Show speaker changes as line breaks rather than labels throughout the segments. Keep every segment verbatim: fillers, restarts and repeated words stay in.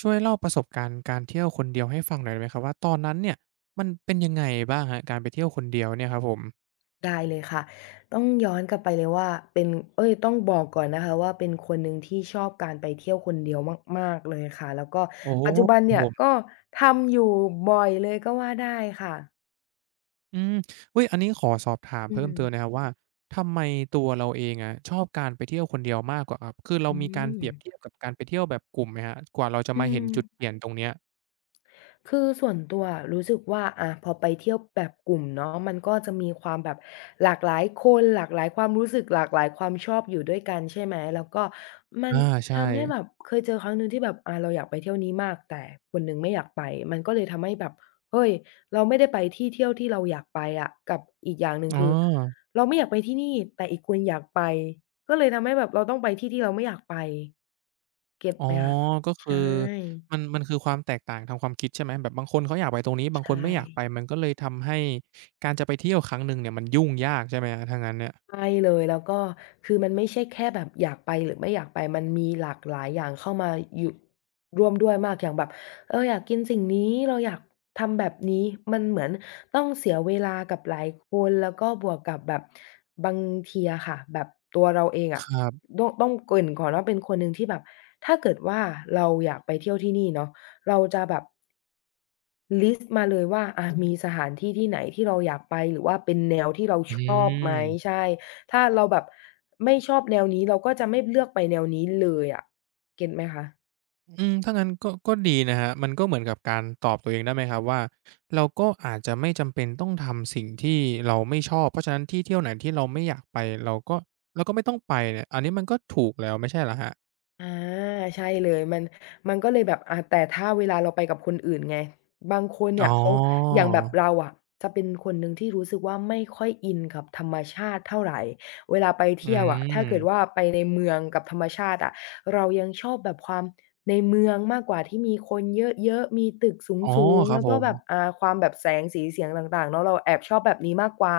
ช่วยเล่าประสบการณ์การเที่ยวคนเดียวให้ฟังหน่อยได้ไหมครับว่าตอนนั้นเนี่ยมันเป็นยังไงบ้างครับการไปเที่ยวคนเดียวเนี่ยครับผม
ได้เลยค่ะต้องย้อนกลับไปเลยว่าเป็นเอ้ยต้องบอกก่อนนะคะว่าเป็นคนหนึ่งที่ชอบการไปเที่ยวคนเดียวมากๆเลยค่ะแล้วก็
โอ้โฮ
ปัจจุบัน
ครับ
เนี่
ผ
ย
ม
ก็ทำอยู่บ่อยเลยก็ว่าได้ค่ะ
อืมอุ๊ยอันนี้ขอสอบถาม
อื
เพิ่
ม
มเติมหน่อยครับว่าทำไมตัวเราเองอะชอบการไปเที่ยวคนเดียวมากกว่าครับคือเรา
อื
มีการ
ม
เปรียบเทียบกับการไปเที่ยวแบบกลุ่มไหมครับกว่าเราจะ
อื
มาเห็
ม
นจุดเปลี่ยนตรงเนี้ย
คือส่วนตัวรู้สึกว่าอะพอไปเที่ยวแบบกลุ่มเนาะมันก็จะมีความแบบหลากหลายคนหลากหลายความรู้สึกหลากหลายความชอบอยู่ด้วยกันใช่ไหมแล้วก็มัน
อาใช่
ทำให้แบบเคยเจอครั้งหนึ่งที่แบบอาเราอยากไปเที่ยวนี้มากแต่คนหนึ่งไม่อยากไปมันก็เลยทำให้แบบเฮ้ยเราไม่ได้ไปที่เที่ยวที่เราอยากไปอะกับอีกอย่างหนึ่ง
อ๋อ
คือเราไม่อยากไปที่นี่แต่อีกคนอยากไปก็เลยทำให้แบบเราต้องไปที่ที่เราไม่อยากไปเก็ต
อ๋อ
ไหมคะ
ก็คื
ใช่
อมันมันคือความแตกต่างทางความคิดใช่ไหมแบบบางคนเขาอยากไปตรงนี้บา
ใช
งคน
่
ไม่อยากไปมันก็เลยทำให้การจะไปเที่ยวครั้งหนึ่งเนี่ยมันยุ่งยากใช่ไหมครับถ้างั้นเนี่ย
ใช่เลยแล้วก็คือมันไม่ใช่แค่แบบอยากไปหรือไม่อยากไปมันมีหลากหลายอย่างเข้ามาอยู่ร่วมด้วยมากอย่างแบบเอออยากกินสิ่งนี้เราอยากทำแบบนี้มันเหมือนต้องเสียเวลากับหลายคนแล้วก็บวกกับแบบบางทีอะค่ะแบบตัวเราเอง
ค
อะ
รับ
ต้องต้องเกริ่นก่อนว่าเป็นคนหนึ่งที่แบบถ้าเกิดว่าเราอยากไปเที่ยวที่นี่เนาะเราจะแบบ ลิสต์มาเลยว่าอามีสถานที่ที่ไหนที่เราอยากไปหรือว่าเป็นแนวที่เรา
อื
ชอบไหม
ม
ใช่ถ้าเราแบบไม่ชอบแนวนี้เราก็จะไม่เลือกไปแนวนี้เลยอะเก็ตไหมคะ
อืมถ้างั้นก็ก็ดีนะครับมันก็เหมือนกับการตอบตัวเองได้ไหมครับว่าเราก็อาจจะไม่จำเป็นต้องทำสิ่งที่เราไม่ชอบเพราะฉะนั้นที่เที่ยวไหนที่เราไม่อยากไปเราก็เราก็ไม่ต้องไปเนี่ยอันนี้มันก็ถูกแล้วไม่ใช่เหรอครับ
อาใช่เลยมันมันก็เลยแบบอาแต่ถ้าเวลาเราไปกับคนอื่นไงบางคน
อ๋อ
เนี่ยเขาอย่างแบบเราอะจะเป็นคนหนึ่งที่รู้สึกว่าไม่ค่อยอินกับธรรมชาติเท่าไรเวลาไป
อื
เที่ยวอะถ้าเกิด
ม
ว่าไปในเมืองกับธรรมชาติอะเรายังชอบแบบความในเมืองมากกว่าที่มีคนเยอะๆมีตึก
อ๋อ
สูง
ค
ๆ
รับ
แล้ว
ผ
ก็แบ
ม
บอ่าความแบบแสงสีเสียงต่างๆเนาะเราแอบชอบแบบนี้มากกว่า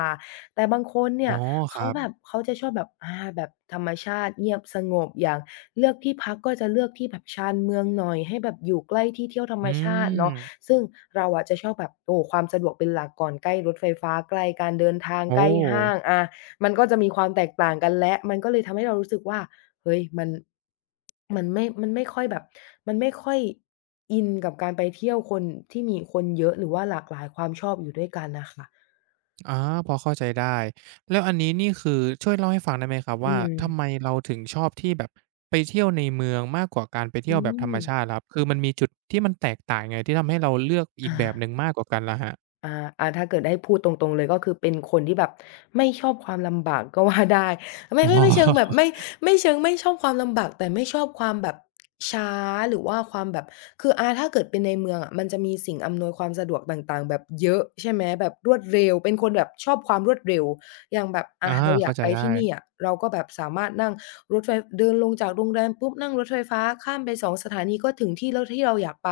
แต่บางคนเนี่
อ๋อ
ย
ค
เขา
รับ
แบบเขาจะชอบแบบอาแบบธรรมชาติเงียบสงบอย่าง เลือกที่พักก็จะเลือกที่แบบชานเมืองหน่อยให้แบบอยู่ใกล้ที่เที่ยวธรร
อื
มชาติเนาะ
ม
ซึ่งเราอะจะชอบแบบโอ้ความสะดวกเป็นหลักก่อนใกล้รถไฟฟ้าใกล้การเดินทาง
โอ้
ใกล้ห้างอามันก็จะมีความแตกต่างกันแล้วมันก็เลยทำให้เรารู้สึกว่าเฮ้ยมันมันไม่มันไม่ค่อยแบบมันไม่ค่อยอินกับการไปเที่ยวคนที่มีคนเยอะหรือว่าหลากหลายความชอบอยู่ด้วยกันน่ะค่ะ
อาพอเข้าใจได้แล้วอันนี้นี่คือช่วยเล่าให้ฟังได้ไหมครับ
อื
ว่า
ม
ทำไมเราถึงชอบที่แบบไปเที่ยวในเมืองมากกว่าการไปเที่
อื
ยวแบบธ
ม
รรมชาติล่ะครับคือมันมีจุดที่มันแตกต่างยังไงที่ทำให้เราเลือกอี
อา
กแบบหนึ่งมากกว่ากันล่ะครับ
อาอาถ้าเกิดให้พูดตรงๆเลยก็คือเป็นคนที่แบบไม่ชอบความลำบาก ก็ว่าได้ไม่ไม่ไม่เชิง
อ๋
แบบ
อ
ไม่ไม่เชิงไม่ชอบความลำบากแต่ไม่ชอบความแบบช้าหรือว่าความแบบคืออาถ้าเกิดเป็นในเมืองอะมันจะมีสิ่งอำนวยความสะดวกต่างๆแบบเยอะใช่ไหมแบบรวดเร็วเป็นคนแบบชอบความรวดเร็วอย่างแบบ
อา
อาเราอยา
เข้า
ก
ใจ
ไป
ได้
ที่นี่อะเราก็แบบสามารถนั่งรถไฟเดินลงจากโรงแรมปุ๊บนั่งรถไฟฟ้าข้ามไปสองสถานีก็ถึงที่แล้วที่เราอยากไป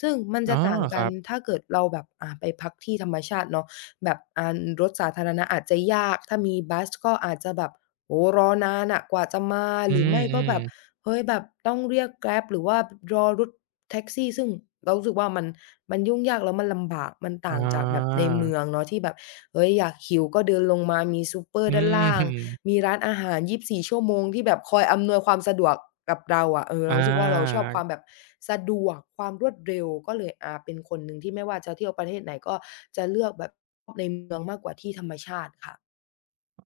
ซึ่งมัน
อ๋อ
จะต่าง
ค
กั
รั
น
บ
ถ้าเกิดเราแบบอ่าไปพักที่ธรรมชาติเนาะแบบอ่ารถสาธารณะอาจจะยากถ้ามีบัสก็อาจจะแบบโอ้โฮรอนานอะกว่าจะมา
อื
หรือไม่ก็
ม
แบบ
ๆ
เฮ้ยแบบต้องเรียก Grab หรือว่ารอรถแท็กซี่ซึ่งเรารู้สึกว่ามันมันยุ่งยากแล้วมันลำบากมัน
อ
ต่างจากแบบใน
า
เมืองเนาะที่แบบ เฮ้ยอยากหิวก็เดินลงมามีซูเปอร์
อื
ด้าน
ม
ล่าง มีร้านอาหารยี่สิบสี่ชั่วโมงที่แบบคอยอำนวยความสะดวกกับเราอะเออ
อ
เรารู้สึกว่าเราชอ
า
บความแบบสะดวกความรวดเร็วก็เลยอาเป็นคนหนึ่งที่ไม่ว่าจะเที่ยวประเทศไหนก็จะเลือกแบบในเมืองมากกว่าที่ธรรมชาติค่ะ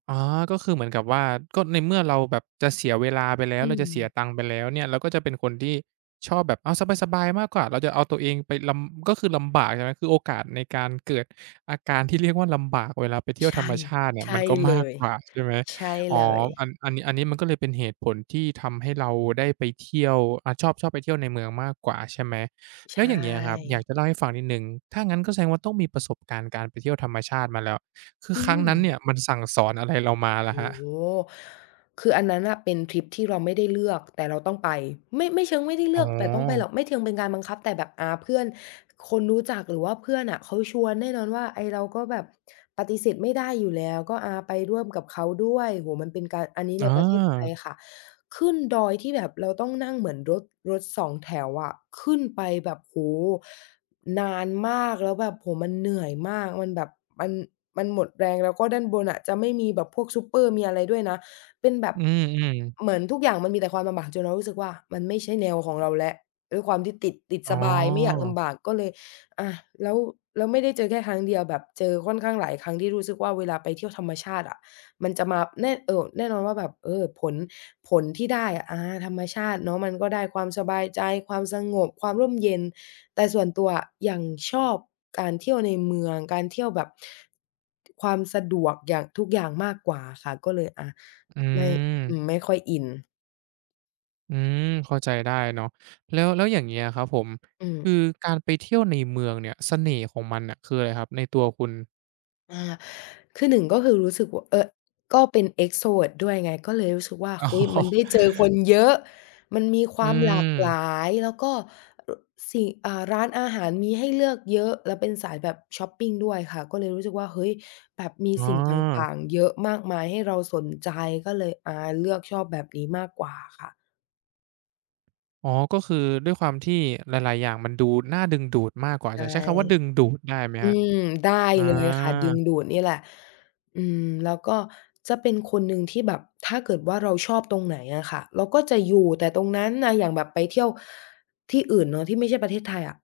อ๋อก็คือเหมือนกับว่าก็ในเมื่อเราแบบจะเสียเวลาไปแล้ว
อื
เรา
ม
จะเสียตังค์ไปแล้วเนี่ยเราก็จะเป็นคนที่ชอบแบบเอาสบายๆมากกว่าเราจะเอาตัวเองไปลำก็คือลำบากใช่ไหมคือโอกาสในการเกิดอาการที่เรียกว่าลำบากเวลาไปเที่ยวธรร
ใช่
มชาติเนี่ยมั
ใช่
นก็
เล
มาก
ย
กว่าใช่ไหม
ใช่
อ๋อ
เลย
อันอันนี้อันนี้มันก็เลยเป็นเหตุผลที่ทำให้เราได้ไปเที่ยวอาชอบชอบไปเที่ยวในเมืองมากกว่าใช่ไหมแล้ว
ใช่
อย่างเงี้ยครับอยากจะเล่าให้ฟังนิดหนึ่งถ้างั้นก็แสดงว่าต้องมีประสบการณ์การไปเที่ยวธรรมชาติมาแล้ว คือ
อื
ครั้ง
ม
นั้นเนี่ยมันสั่งสอนอะไรเรามาล่ะ
โอ้
ครับ
โฮคืออันนั้นน่ะเป็นทริปที่เราไม่ได้เลือกแต่เราต้องไปไม่ไม่เชิงไม่ได้
อ๋
เลือกแต่ต้องไปหรอ
อ
กไม่เชิงเป็นการบังคับแต่แบบอาเพื่อนคนรู้จักหรือว่าเพื่อนน่ะเขาชวนแน่นอนว่าไอ้เราก็แบบปฏิเสธไม่ได้อยู่แล้วก็อาไปร่วมกับเขาด้วยโอ้โฮมันเป็นการอันนี้
อ
ในประเทศไทย
า
ค่ะขึ้นดอยที่แบบเราต้องนั่งเหมือนรถรถสองแถวอะขึ้นไปแบบโอ้โฮ นานมากแล้วแบบโอ้โฮมันเหนื่อยมากมันแบบมันมันหมดแรงแล้วก็ด้านบนอะจะไม่มีแบบพวกซูเปอร์มีอะไรด้วยนะเป็นแบบ
อืม
เห
ๆ
มือนทุกอย่างมันมีแต่ความลำบากจนเรารู้สึกว่ามันไม่ใช่แนวของเราแล้วด้วยความที่ติดติด
อ๋อ
สบายไม่อยากลำบากก็เลยอาแล้วแล้วไม่ได้เจอแค่ครั้งเดียวแบบเจอค่อนข้างหลายครั้งที่รู้สึกว่าเวลาไปเที่ยวธรรมชาติอะมันจะมาแน่เอ่อแน่นอนว่าแบบเออผลผลที่ได้อะอาธรรมชาติเนาะมันก็ได้ความสบายใจความสงบความร่มเย็น แต่ส่วนตัวอะยังชอบการเที่ยวในเมืองการเที่ยวแบบความสะดวกอย่างทุกอย่างมากกว่าค่ะก็เลยอา
อื
ไม่
ม
อืมไม่ค่อยอิน
อืมเข้าใจได้เนาะแล้วแล้วอย่างเงี้ยครับผม
อืม
คือการไปเที่ยวในเมืองเนี่ยเสน่ห์ของมันน่ะคืออะไรครับในตัวคุณ
อาคือหนึ่งก็คือรู้สึกว่าเออก็เป็น extrovert ด้วยไงก็เลยรู้สึกว่า
อ๋
เฮ้ยมัน
อ
ได้เจอคนเยอะมันมีค
อื
วามหลากหล
ม
ายแล้วก็รสิ่งอ่าร้านอาหารมีให้เลือกเยอะแล้วเป็นสายแบบชอปปิงด้วยค่ะก็เลยรู้สึกว่าเฮ้ยแบบมี
อ๋อ
สิ่งต่างๆเยอะมากมายให้เราสนใจก็เลยอาเลือกชอบแบบนี้มากกว่าค่ะ
อ๋อก็คือด้วยความที่หลายๆอย่างมันดูน่าดึงดูดมากกว่า
ใช
จะใช้คำว่าดึง
่
ดูดได้ไหมครั
อื
บ
มได้
อ
เลยค่ะดึ
า
งดูดนี่แหละอืมแล้วก็จะเป็นคนหนึ่งที่แบบถ้าเกิดว่าเราชอบตรงไหนอะค่ะเราก็จะอยู่แต่ตรงนั้นนะอย่างแบบไปเที่ยวที่อื่นเนาะที่ไม่ใช่ประเทศไทยอะ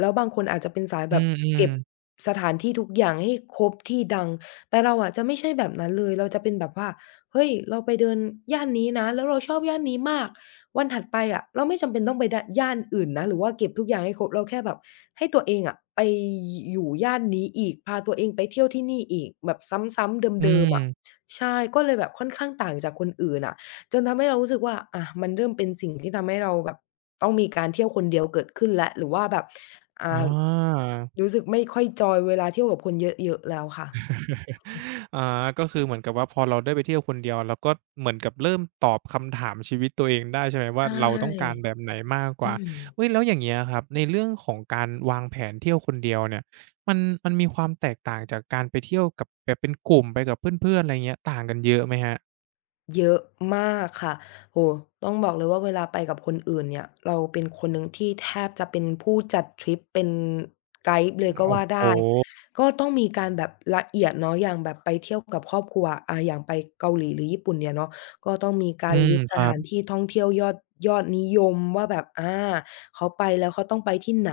แล้วบางคนอาจจะเป็นสาย
อื
แบบ
ม
เก็บ
ๆ
สถานที่ทุกอย่างให้ครบที่ดังแต่เราอะจะไม่ใช่แบบนั้นเลยเราจะเป็นแบบว่าเฮ้ยเราไปเดินย่านนี้นะแล้วเราชอบย่านนี้มาก วันถัดไปอะเราไม่จำเป็นต้องไปดย่านอื่นนะหรือว่าเก็บทุกอย่างให้ครบเราแค่แบบให้ตัวเองอะไปอยู่ย่านนี้อีกพาตัวเองไปเที่ยวที่นี่อีกแบบซ้ำๆ
อื
เดิมๆอะ
ม
ใช่ก็เลยแบบค่อนข้างต่างจากคนอื่นอะจนทำให้เรารู้สึกว่าอะมันเริ่มเป็นสิ่งที่ทำให้เราแบบต้องมีการเที่ยวคนเดียวเกิดขึ้นแล้วหรือว่าแบบ
อ
อ่า
า
รู้สึกไม่ค่อยจอยเวลาเที่ยวกับคนเยอะๆแล้วค่ะ
อาก็คือเหมือนกับว่าพอเราได้ไปเที่ยวคนเดียวเราก็เหมือนกับเริ่มตอบคำถามชีวิตตัวเองได้ใช่ไหมว่า
ใช่
เราต้องการแบบไหนมากก
อื
ว่า
ม
เุ้ยแล้วอย่างเงี้ยครับในเรื่องของการวางแผนเที่ยวคนเดียวเนี่ยมันมันมีความแตกต่างจากการไปเที่ยวกับแบบเป็นกลุ่มไปกับเพื่อนๆอะไรเงี้ยต่างกันเยอะไหมครับ
เยอะมากค่ะโอ้โฮต้องบอกเลยว่าเวลาไปกับคนอื่นเนี่ยเราเป็นคนหนึ่งที่แทบจะเป็นผู้จัดทริปเป็นไกด์เลยก็
โอ้
ว่า
โฮ
ได้ก็ต้องมีการแบบละเอียดเนาะอย่างแบบไปเที่ยวกับครอบครัวอ่าอย่างไปเกาหลีหรือญี่ปุ่นเนี่ยเนาะก็ต้องมีกา
อื
ร
ม
ลิสต์
ค
ส
รั
ถานที่ท่องเที่ยวยอดยอดนิยมว่าแบบอาเขาไปแล้วเขาต้องไปที่ไหน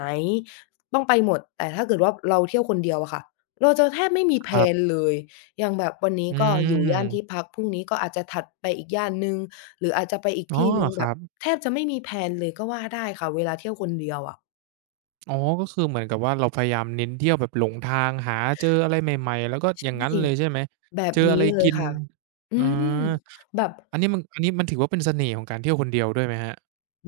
ต้องไปหมดแต่ถ้าเกิดว่าเราเที่ยวคนเดียวอะค่ะเราจะแทบไม่มีแพล
บ
นเลย อย่างแบบวัน
ๆ
นี้
อื
ก็อยู่ย่านที่
ม
พักพรุ่งนี้ก็อาจจะถัดไปอีกย่านหนึ่งหรืออาจจะไปอีก
อ๋อ
ที่หนึ่ง
ค
แบ
รั
บ
บ
แทบจะไม่มีแพลนเลยก็ว่าได้ค่ะเวลาเที่ยวคนเดียวอะ
อ๋อก็คือเหมือนกับว่าเราพยายามเน้นเที่ยวแบบหลงทางหาเจออะไรใหม่ๆแล้วก็อย่า
ใช่
งงั้นเลยใช่ไหม
แบบ
เจอ
นี้
อะไร
เลย
กิน
ค่ะอื
อา
มแบบ
อันนี้มันอันนี้มันถือว่าเป็นเสน่ห์ของการเที่ยวคนเดียวด้วยไหมครับ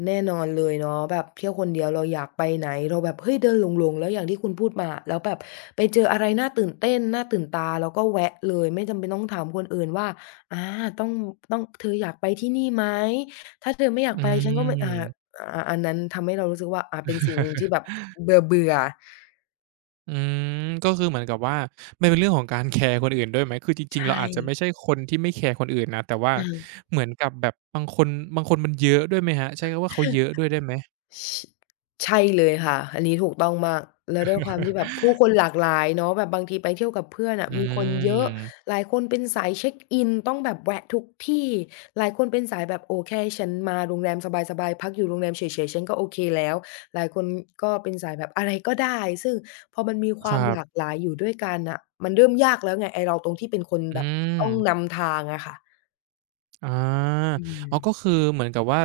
แน่นอนเลยเนาะแบบเที่ยวคนเดียวเราอยากไปไหนเราแบบเฮ้ยเดินหลงๆแล้วอย่างที่คุณพูดมาแล้วแบบไปเจออะไรน่าตื่นเต้นน่าตื่นตาแล้วก็แวะเลยไม่จำเป็นต้องถามคนอื่นว่าอาต้องต้องเธออยากไปที่นี่ไหมถ้าเธอไม่อยาก
อื
ไปฉันก็ไม่อ่า
ม
อาอันนั้นทำให้เรารู้สึกว่าอ่าเป็นสิ่งหนึ่งที่แบบเบื่อเ
อืมก็คือเหมือนกับว่ามันเป็นเรื่องของการแคร์คนอื่นด้วยไหมคือจริงๆ
ใช่
เราอาจจะไม่ใช่คนที่ไม่แคร์คนอื่นนะแต่
อ
ว่า
ใช่
เหมือนกับแบบบางคนบางคนมันเยอะด้วยไหมครับใช้คำว่าเขาเยอะด้วยได้ไหม
ชใช่เลยค่ะอันนี้ถูกต้องมากแล้วด้วยความที่แบบผู้คนหลากหลายเนาะแบบบางทีไปเที่ยวกับเพื่อนน่ะ
อื
มีคนเยอะ
ม
หลายคนเป็นสายเช็กอินต้องแบบแวะทุกที่หลายคนเป็นสายแบบโอแค่ฉันมาโรงแรมสบายๆพักอยู่โรงแรมเฉยๆฉันก็โอเคแล้วหลายคนก็เป็นสายแบบอะไรก็ได้ซึ่งพอมันมีค
ค
วาม
รั
หลาก
บ
หลายอยู่ด้วยกันน่ะมันเริ่มยากแล้วไงไอ้เราตรงที่เป็นคน
อื
แบบต้อง
ม
นำทางอะค่ะ
อา
อื
อ๋อ
ม
ก็คือเหมือนกับว่า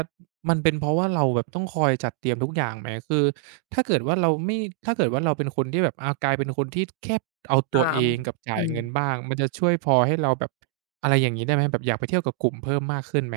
มันเป็นเพราะว่าเราแบบต้องคอยจัดเตรียมทุกอย่างไหมคือถ้าเกิดว่าเราไม่ถ้าเกิดว่าเราเป็นคนที่แบบอากลายเป็นคนที่แค่เอาตัว
ตา
เอ
ม
งกับจ่า
อื
ย
ม
เงินบ้างมันจะช่วยพอให้เราแบบอะไรอย่างงี้ได้ไหมแบบอยากไปเที่ยวกับกลุ่มเพิ่มมากขึ้นไหม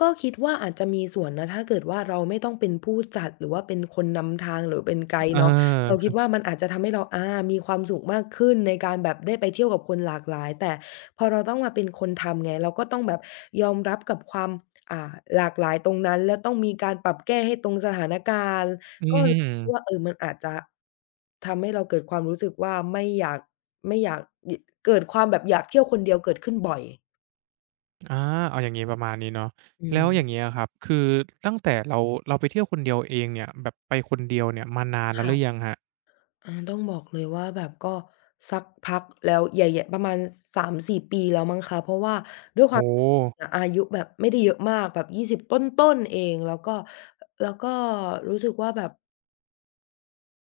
ก็คิดว่าอาจจะมีส่วนนะถ้าเกิดว่าเราไม่ต้องเป็นผู้จัดหรือว่าเป็นคนนำทางหรือเป็นไกด์
เอ
เนาะเราคิ
อ
ดว่ามันอาจจะทำให้เราอามีความสุขมากขึ้นในการแบบได้ไปเที่ยวกับคนหลากหลายแต่พอเราต้องมาเป็นคนทำไงเราก็ต้องแบบยอมรับกับความอ่าหลากหลายตรงนั้นแล้วต้องมีการปรับแก้ให้ตรงสถานการณ์
อื
ก็
ม
รู้สึกว่าเออมันอาจจะทำให้เราเกิดความรู้สึกว่าไม่อยากไม่อยากยเกิดความแบบอยากเที่ยวคนเดียวเกิดขึ้นบ่อย
อาเอาอย่างงี้ประมาณนี้เนาะ
อื
แล้ว
ม
อย่างเงี้ยครับคือตั้งแต่เราเราไปเที่ยวคนเดียวเองเนี่ยแบบไปคนเดียวเนี่ยมานานแล้วหรือยัง
ค่ะ
ครับ
อาต้องบอกเลยว่าแบบก็สักพักแล้วใหญ่ๆประมาณสามถึงสี่ปีแล้วมั้งคะเพราะว่าด้วยความ
โอ้โฮ
อาอายุแบบไม่ได้เยอะมากแบบยี่สิบต้นๆเองแล้วก็แล้วก็รู้สึกว่าแบบ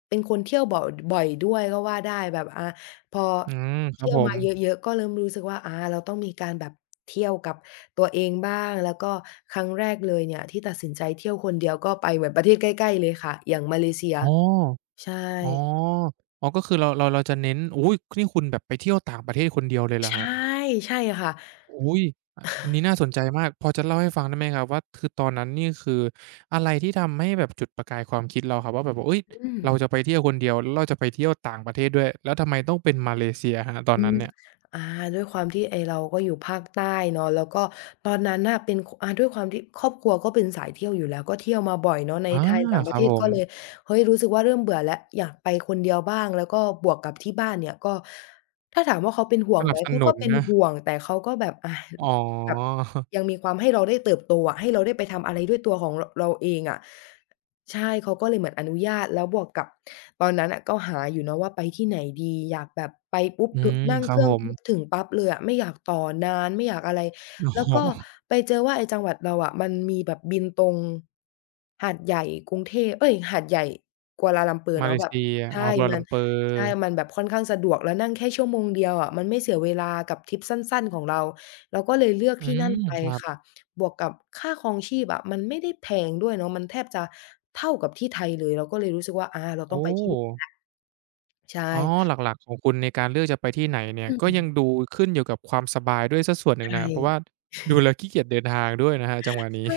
เป็นคนเที่ยวบ่อยบ่อยด้วยก็ว่าได้แบบอาพอ
อืมครับ
เที่ยว
ผม
มาเยอะๆก็เริ่มรู้สึกว่าอาเราต้องมีการแบบเที่ยวกับตัวเองบ้างแล้วก็ครั้งแรกเลยเนี่ยที่ตัดสินใจเที่ยวคนเดียวก็ไปเหมือนประเทศใกล้ๆเลยค่ะอย่างมาเลเซีย
อ๋อ
ใช่
อ๋ออ๋อก็คือเราเราเราจะเน้นอุ๊ยนี่คุณแบบไปเที่ยวต่างประเทศคนเดียวเลยเหรอค
ใช่
รับ
ใช่ค่ะ
อุ๊ยออันนี้น่าสนใจมากพอจะเล่าให้ฟังได้ไหมครับว่าคือตอนนั้นนี่คืออะไรที่ทำให้แบบจุดประกายความคิดเราครับว่าแบบว่าเฮ้ย
อืม
เราจะไปเที่ยวคนเดียวแล้วเราจะไปเที่ยวต่างประเทศด้วยแล้วทำไมต้องเป็นมาเลเซียครับตอน
อื
นั้น
ม
เนี่ย
อ่าด้วยความที่ไอ้เราก็อยู่ภาคใต้เนาะแล้วก็ตอนนั้นน่ะเป็นคอาด้วยความที่ครอบครัวก็เป็นสายเที่ยวอยู่แล้วก็เที่ยวมาบ่อยเนาะใน
อา
ไทยต่างป
ค
ระ
รั
เท
บ
ศ
ผ
ก็
ม
เลยเฮ้ยรู้สึกว่าเริ่มเบื่อแล้วอยากไปคนเดียวบ้างแล้วก็บวกกับที่บ้านเนี่ยก็ถ้าถามว่าเขาเป็นห่ว
ส
ง
นั
ไห
บ
ม
ส
เขา
นุ
ก็
น
เป็น
นะ
ห่วงแต่เขาก็แบบอา
อ๋อ
แบบยังมีความให้เราได้เติบโตอะให้เราได้ไปทำอะไรด้วยตัวของรเราเองอะ ใช่เขาก็เลยเหมือนอนุญาตแล้วบวกกับตอนนั้นน่ะก็หาอยู่เนาะว่าไปที่ไหนดีอยากแบบไปปุ๊บ
อื
ถึ
ม
นั่ง
ครั
เค
บ
รื่
ผ
อง
ม
ปุ๊บถึงปั๊บเลยอะไม่อยากต่อนานไม่อยากอะไร
โอ๋
แล้วก็
อ
ไปเจอว่าไอ้จังหวัดเราอะมันมีแบบบินตรงหาดใหญ่กรุงเทพเอ๊ยหาดใหญ่กัวลาลัมเปอร์
มาเล
เนาะแบบ
เซียอ๋อ
ใช่
กัวลา
มั
ลั
น
มเปอร์
ใช่มันแบบค่อนข้างสะดวกแล้วนั่งแค่ชั่วโมงเดียวอะมันไม่เสียเวลากับทริปสั้นๆของเราเราก็เลยเลือก
อื
ที่นั่
ม
นไป
ครั
ค่ะ
บ
บวกกับค่าครองชีพอะมันไม่ได้แพงด้วยเนาะมันแทบจะเท่ากับที่ไทยเลยเราก็เลยรู้สึกว่าอาเราต้อง
โอ้
ไปที่นี่ใช่
อ๋อหลักๆของคุณในการเลือกจะไปที่ไหนเนี่ย
อื
ก็ยัง
ม
ดูขึ้นอยู่กับความสบายด้วยเสียส่วนหนึ่ง
ใช่
นะเพราะว่าดูแล้วขี้เกียจเดินทางด้วยนะครับจังหวะนี้
ใช่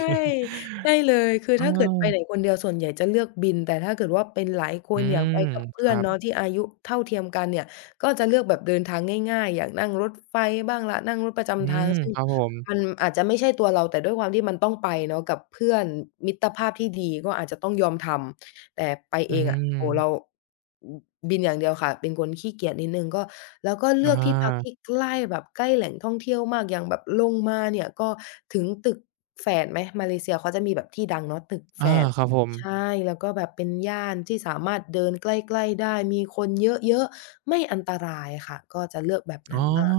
ใช่เลยคือ
เอ
ถ้าเกิด
อ
ไปไหนคนเดียวส่วนใหญ่จะเลือกบินแต่ถ้าเกิดว่าเป็นหลายค
อื
นอยาก
ม
ไปกับ
ค
เพื่อน
รับ
เนาะที่อายุเท่าเทียมกันเนี่ยก็จะเลือกแบบเดินทางง่ายๆอย่างนั่งรถไฟบ้างล่ะนั่งรถประ
อื
จำทาง
ม
ซึ่ง
ครับผม
มันอาจจะไม่ใช่ตัวเราแต่ด้วยความที่มันต้องไปเนาะกับเพื่อนมิตรภาพที่ดีก็อาจจะต้องยอมทำ แต่ไป
อื
เองอะโอ้โฮ
ม
เราอือบินอย่างเดียวค่ะเป็นคนขี้เกียจนิดหนึ่งก็แล้วก็
อ
เลือกที่พักที่
า
ใกล้แบบใกล้แหล่งท่องเที่ยวมากอย่างแบบลงมาเนี่ยก็ถึงตึกแฝดไหมมาเลเซียเขาจะมีแบบที่ดังเนาะตึกแฝ
อา
ด
ครับผม
ใช่แล้วก็แบบเป็นย่านที่สามารถเดินใกล้ๆได้มีคนเยอะๆไม่อันตรายค่ะก็จะเลือกแบบ
อ๋
นั้
อ
นมาก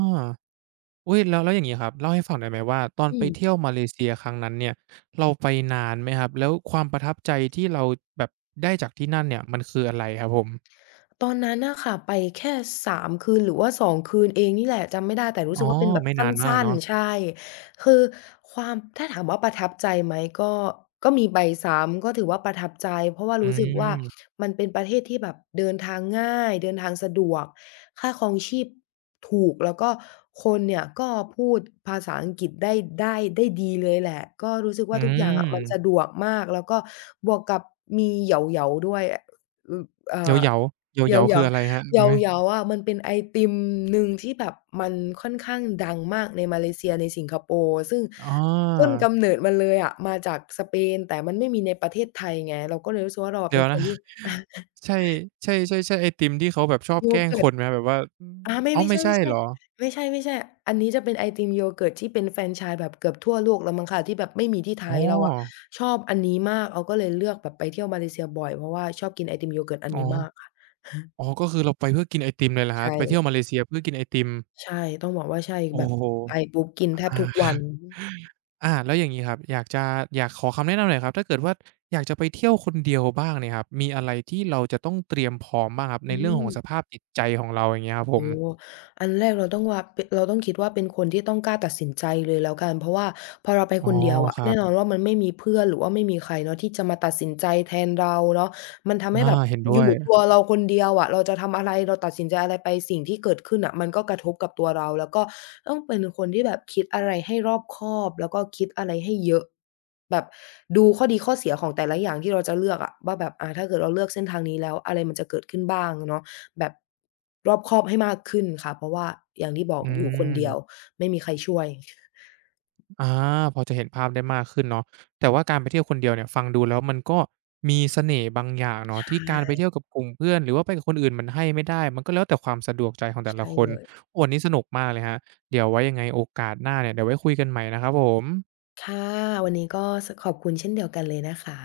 อุ๊ยแล้วแล้วอย่างงี้ครับเล่าให้ฟังหน่อยไหมว่าตอน
อื
ไปเที่ย
ม
วมาเลเซียครั้งนั้นเนี่ยเราไปนานไหมครับแล้วความประทับใจที่เราแบบได้จากที่นั่นเนี่ยมันคืออะไรครับผม
ตอนนั้นน่ะค่ะไปแค่สามคืนหรือว่าสองคืนเองนี่แหละจำไม่ได้แต่รู้
อ๋
สึ
อ
กว่าเป็นแบบ
ไม่
สั
นานมาก
้น
เนาะ
ๆใช่คือความถ้าถามว่าประทับใจไหมก็ก็มีไปซ้ำก็ถือว่าประทับใจเพราะว่า
อื
รู้สึกว่า
ม
มันเป็นประเทศที่แบบเดินทางง่ายเดินทางสะดวกค่าครองชีพถูกแล้วก็คนเนี่ยก็พูดภาษาอังกฤษได้ได้ได้ดีเลยแหละก็รู้สึก
อื
ว่าทุกอย่างมอะมันสะด
ม
วกมากแล้วก็บวกกับมีเหยาๆด้วยออือเอ่อ
เหยาๆ
เห
เห
ยา
ยาๆ
เห
คื
ยา
ออะไรครับรู้ไหม
เหยาๆอะมันเป็นไอติมหนึ่งที่แบบมันค่อนข้างดังมากในมาเลเซียในสิงคโปร์ซึ่ง
อ๋อ
ต้นกำเนิดมันเลยอะมาจากสเปนแต่มันไม่มีในประเทศไทยไงเราก็เลยรู้สึกว่าเราอะ
เดี๋ย
เป็น
ว
ค
นะ
นที่
ใช่ใช่ใช่ใช่ไอติมที่เขาแบบชอบ
อาโย
แกล้ง
เกิ
ค
ร์ต
นไหมแบบว่าอืม
อาไม่
อ้าว
ไม่
ไม่
ใช่
ใช่เหรอ
ๆไม่ใช่ๆอันนี้จะเป็นไอติมโยเกิร์ตที่เป็นแฟรนไชส์แบบเกือบทั่วโลกแล้วมั้งคะที่แบบไม่มีที่ไท
อ๋อ
ยเราอะชอบอันนี้มากเราก็เลยเลือกแบบไปเที่ยวมาเลเซียบ่อยเพราะว่าชอบกินไอติมโยเกิร์ตอัน
อ๋อ
นี้มากค่ะ
อ๋อก็คือเราไปเพื่อกินไอติมเลยเหรอครับ
ใช่
ไปเที่ยวมาเลเซียเพื่อกินไอติม
ใช่ต้องบอกว่าใช่
โอ้
แบบ
โฮ
ไปปุ๊บกินแทบ
อา
ทุกวั น
อาแล้วอย่างงี้ครับอยากจะอยากขอคำแนะนำหน่อยครับถ้าเกิดว่าอยากจะไปเที่ยวคนเดียวบ้างเนี่ยครับมีอะไรที่เราจะต้องเตรียมพร้อมบ้างครับใน
อื
เรื่องของส
ม
ภาพจิตใจของเราอย่างเงี้ยครับผ
โอ้
ม
โฮอันแรกเราต้องว่าปเราต้องคิดว่าเป็นคนที่ต้องกล้าตัดสินใจเลยแล้วกันเพราะว่าพอเราไป
อ๋อ
คนเดียวอะ
ครั
แน่นอน
บ
ว่ามันไม่มีเพื่อนหรือว่าไม่มีใครเนาะที่จะมาตัดสินใจแทนเราเนาะ มันทำให้
อา
แบบ
เห็น
อ
ด้วย
ยู่ตัวเราคนเดียวอะเราจะทำอะไรเราตัดสินใจอะไรไปสิ่งที่เกิดขึ้นน่ะมันก็กระทบกับตัวเราแล้วก็ต้องเป็นคนที่แบบคิดอะไรให้รอบคอบแล้วก็คิดอะไรให้เยอะแบบดูข้อดีข้อเสียของแต่ละอย่างที่เราจะเลือกอะว่าแบบอาถ้าเกิดเราเลือกเส้นทางนี้แล้วอะไรมันจะเกิดขึ้นบ้างเนาะแบบรอบคอบให้มากขึ้นค่ะเพราะว่าอย่างที่บอก
อื
อยู่คนเดีย
ม
วไม่มีใครช่วย
อาพอจะเห็นภาพได้มากขึ้นเนาะแต่ว่าการไปเที่ยวคนเดียวเนี่ยฟังดูแล้วมันก็มีเสน่ห์บางอย่าง
ใช
เนาะที่การไป
่
เที่ยวกับกลุ่มเพื่อนหรือว่าไปกับคนอื่นมันให้ไม่ได้มันก็แล้วแต่ความสะดวกใจของแต่ละ
ใช่
คน
เลย
โอ้วันนี้สนุกมากเลยครับเดี๋ยวไว้ยังไงโอกาสหน้าเนี่ยเดี๋ยวไว้คุยกันใหม่นะครับผม
ค่ะวันนี้ก็สขอบคุณเช่นเดียวกันเลยนะคะ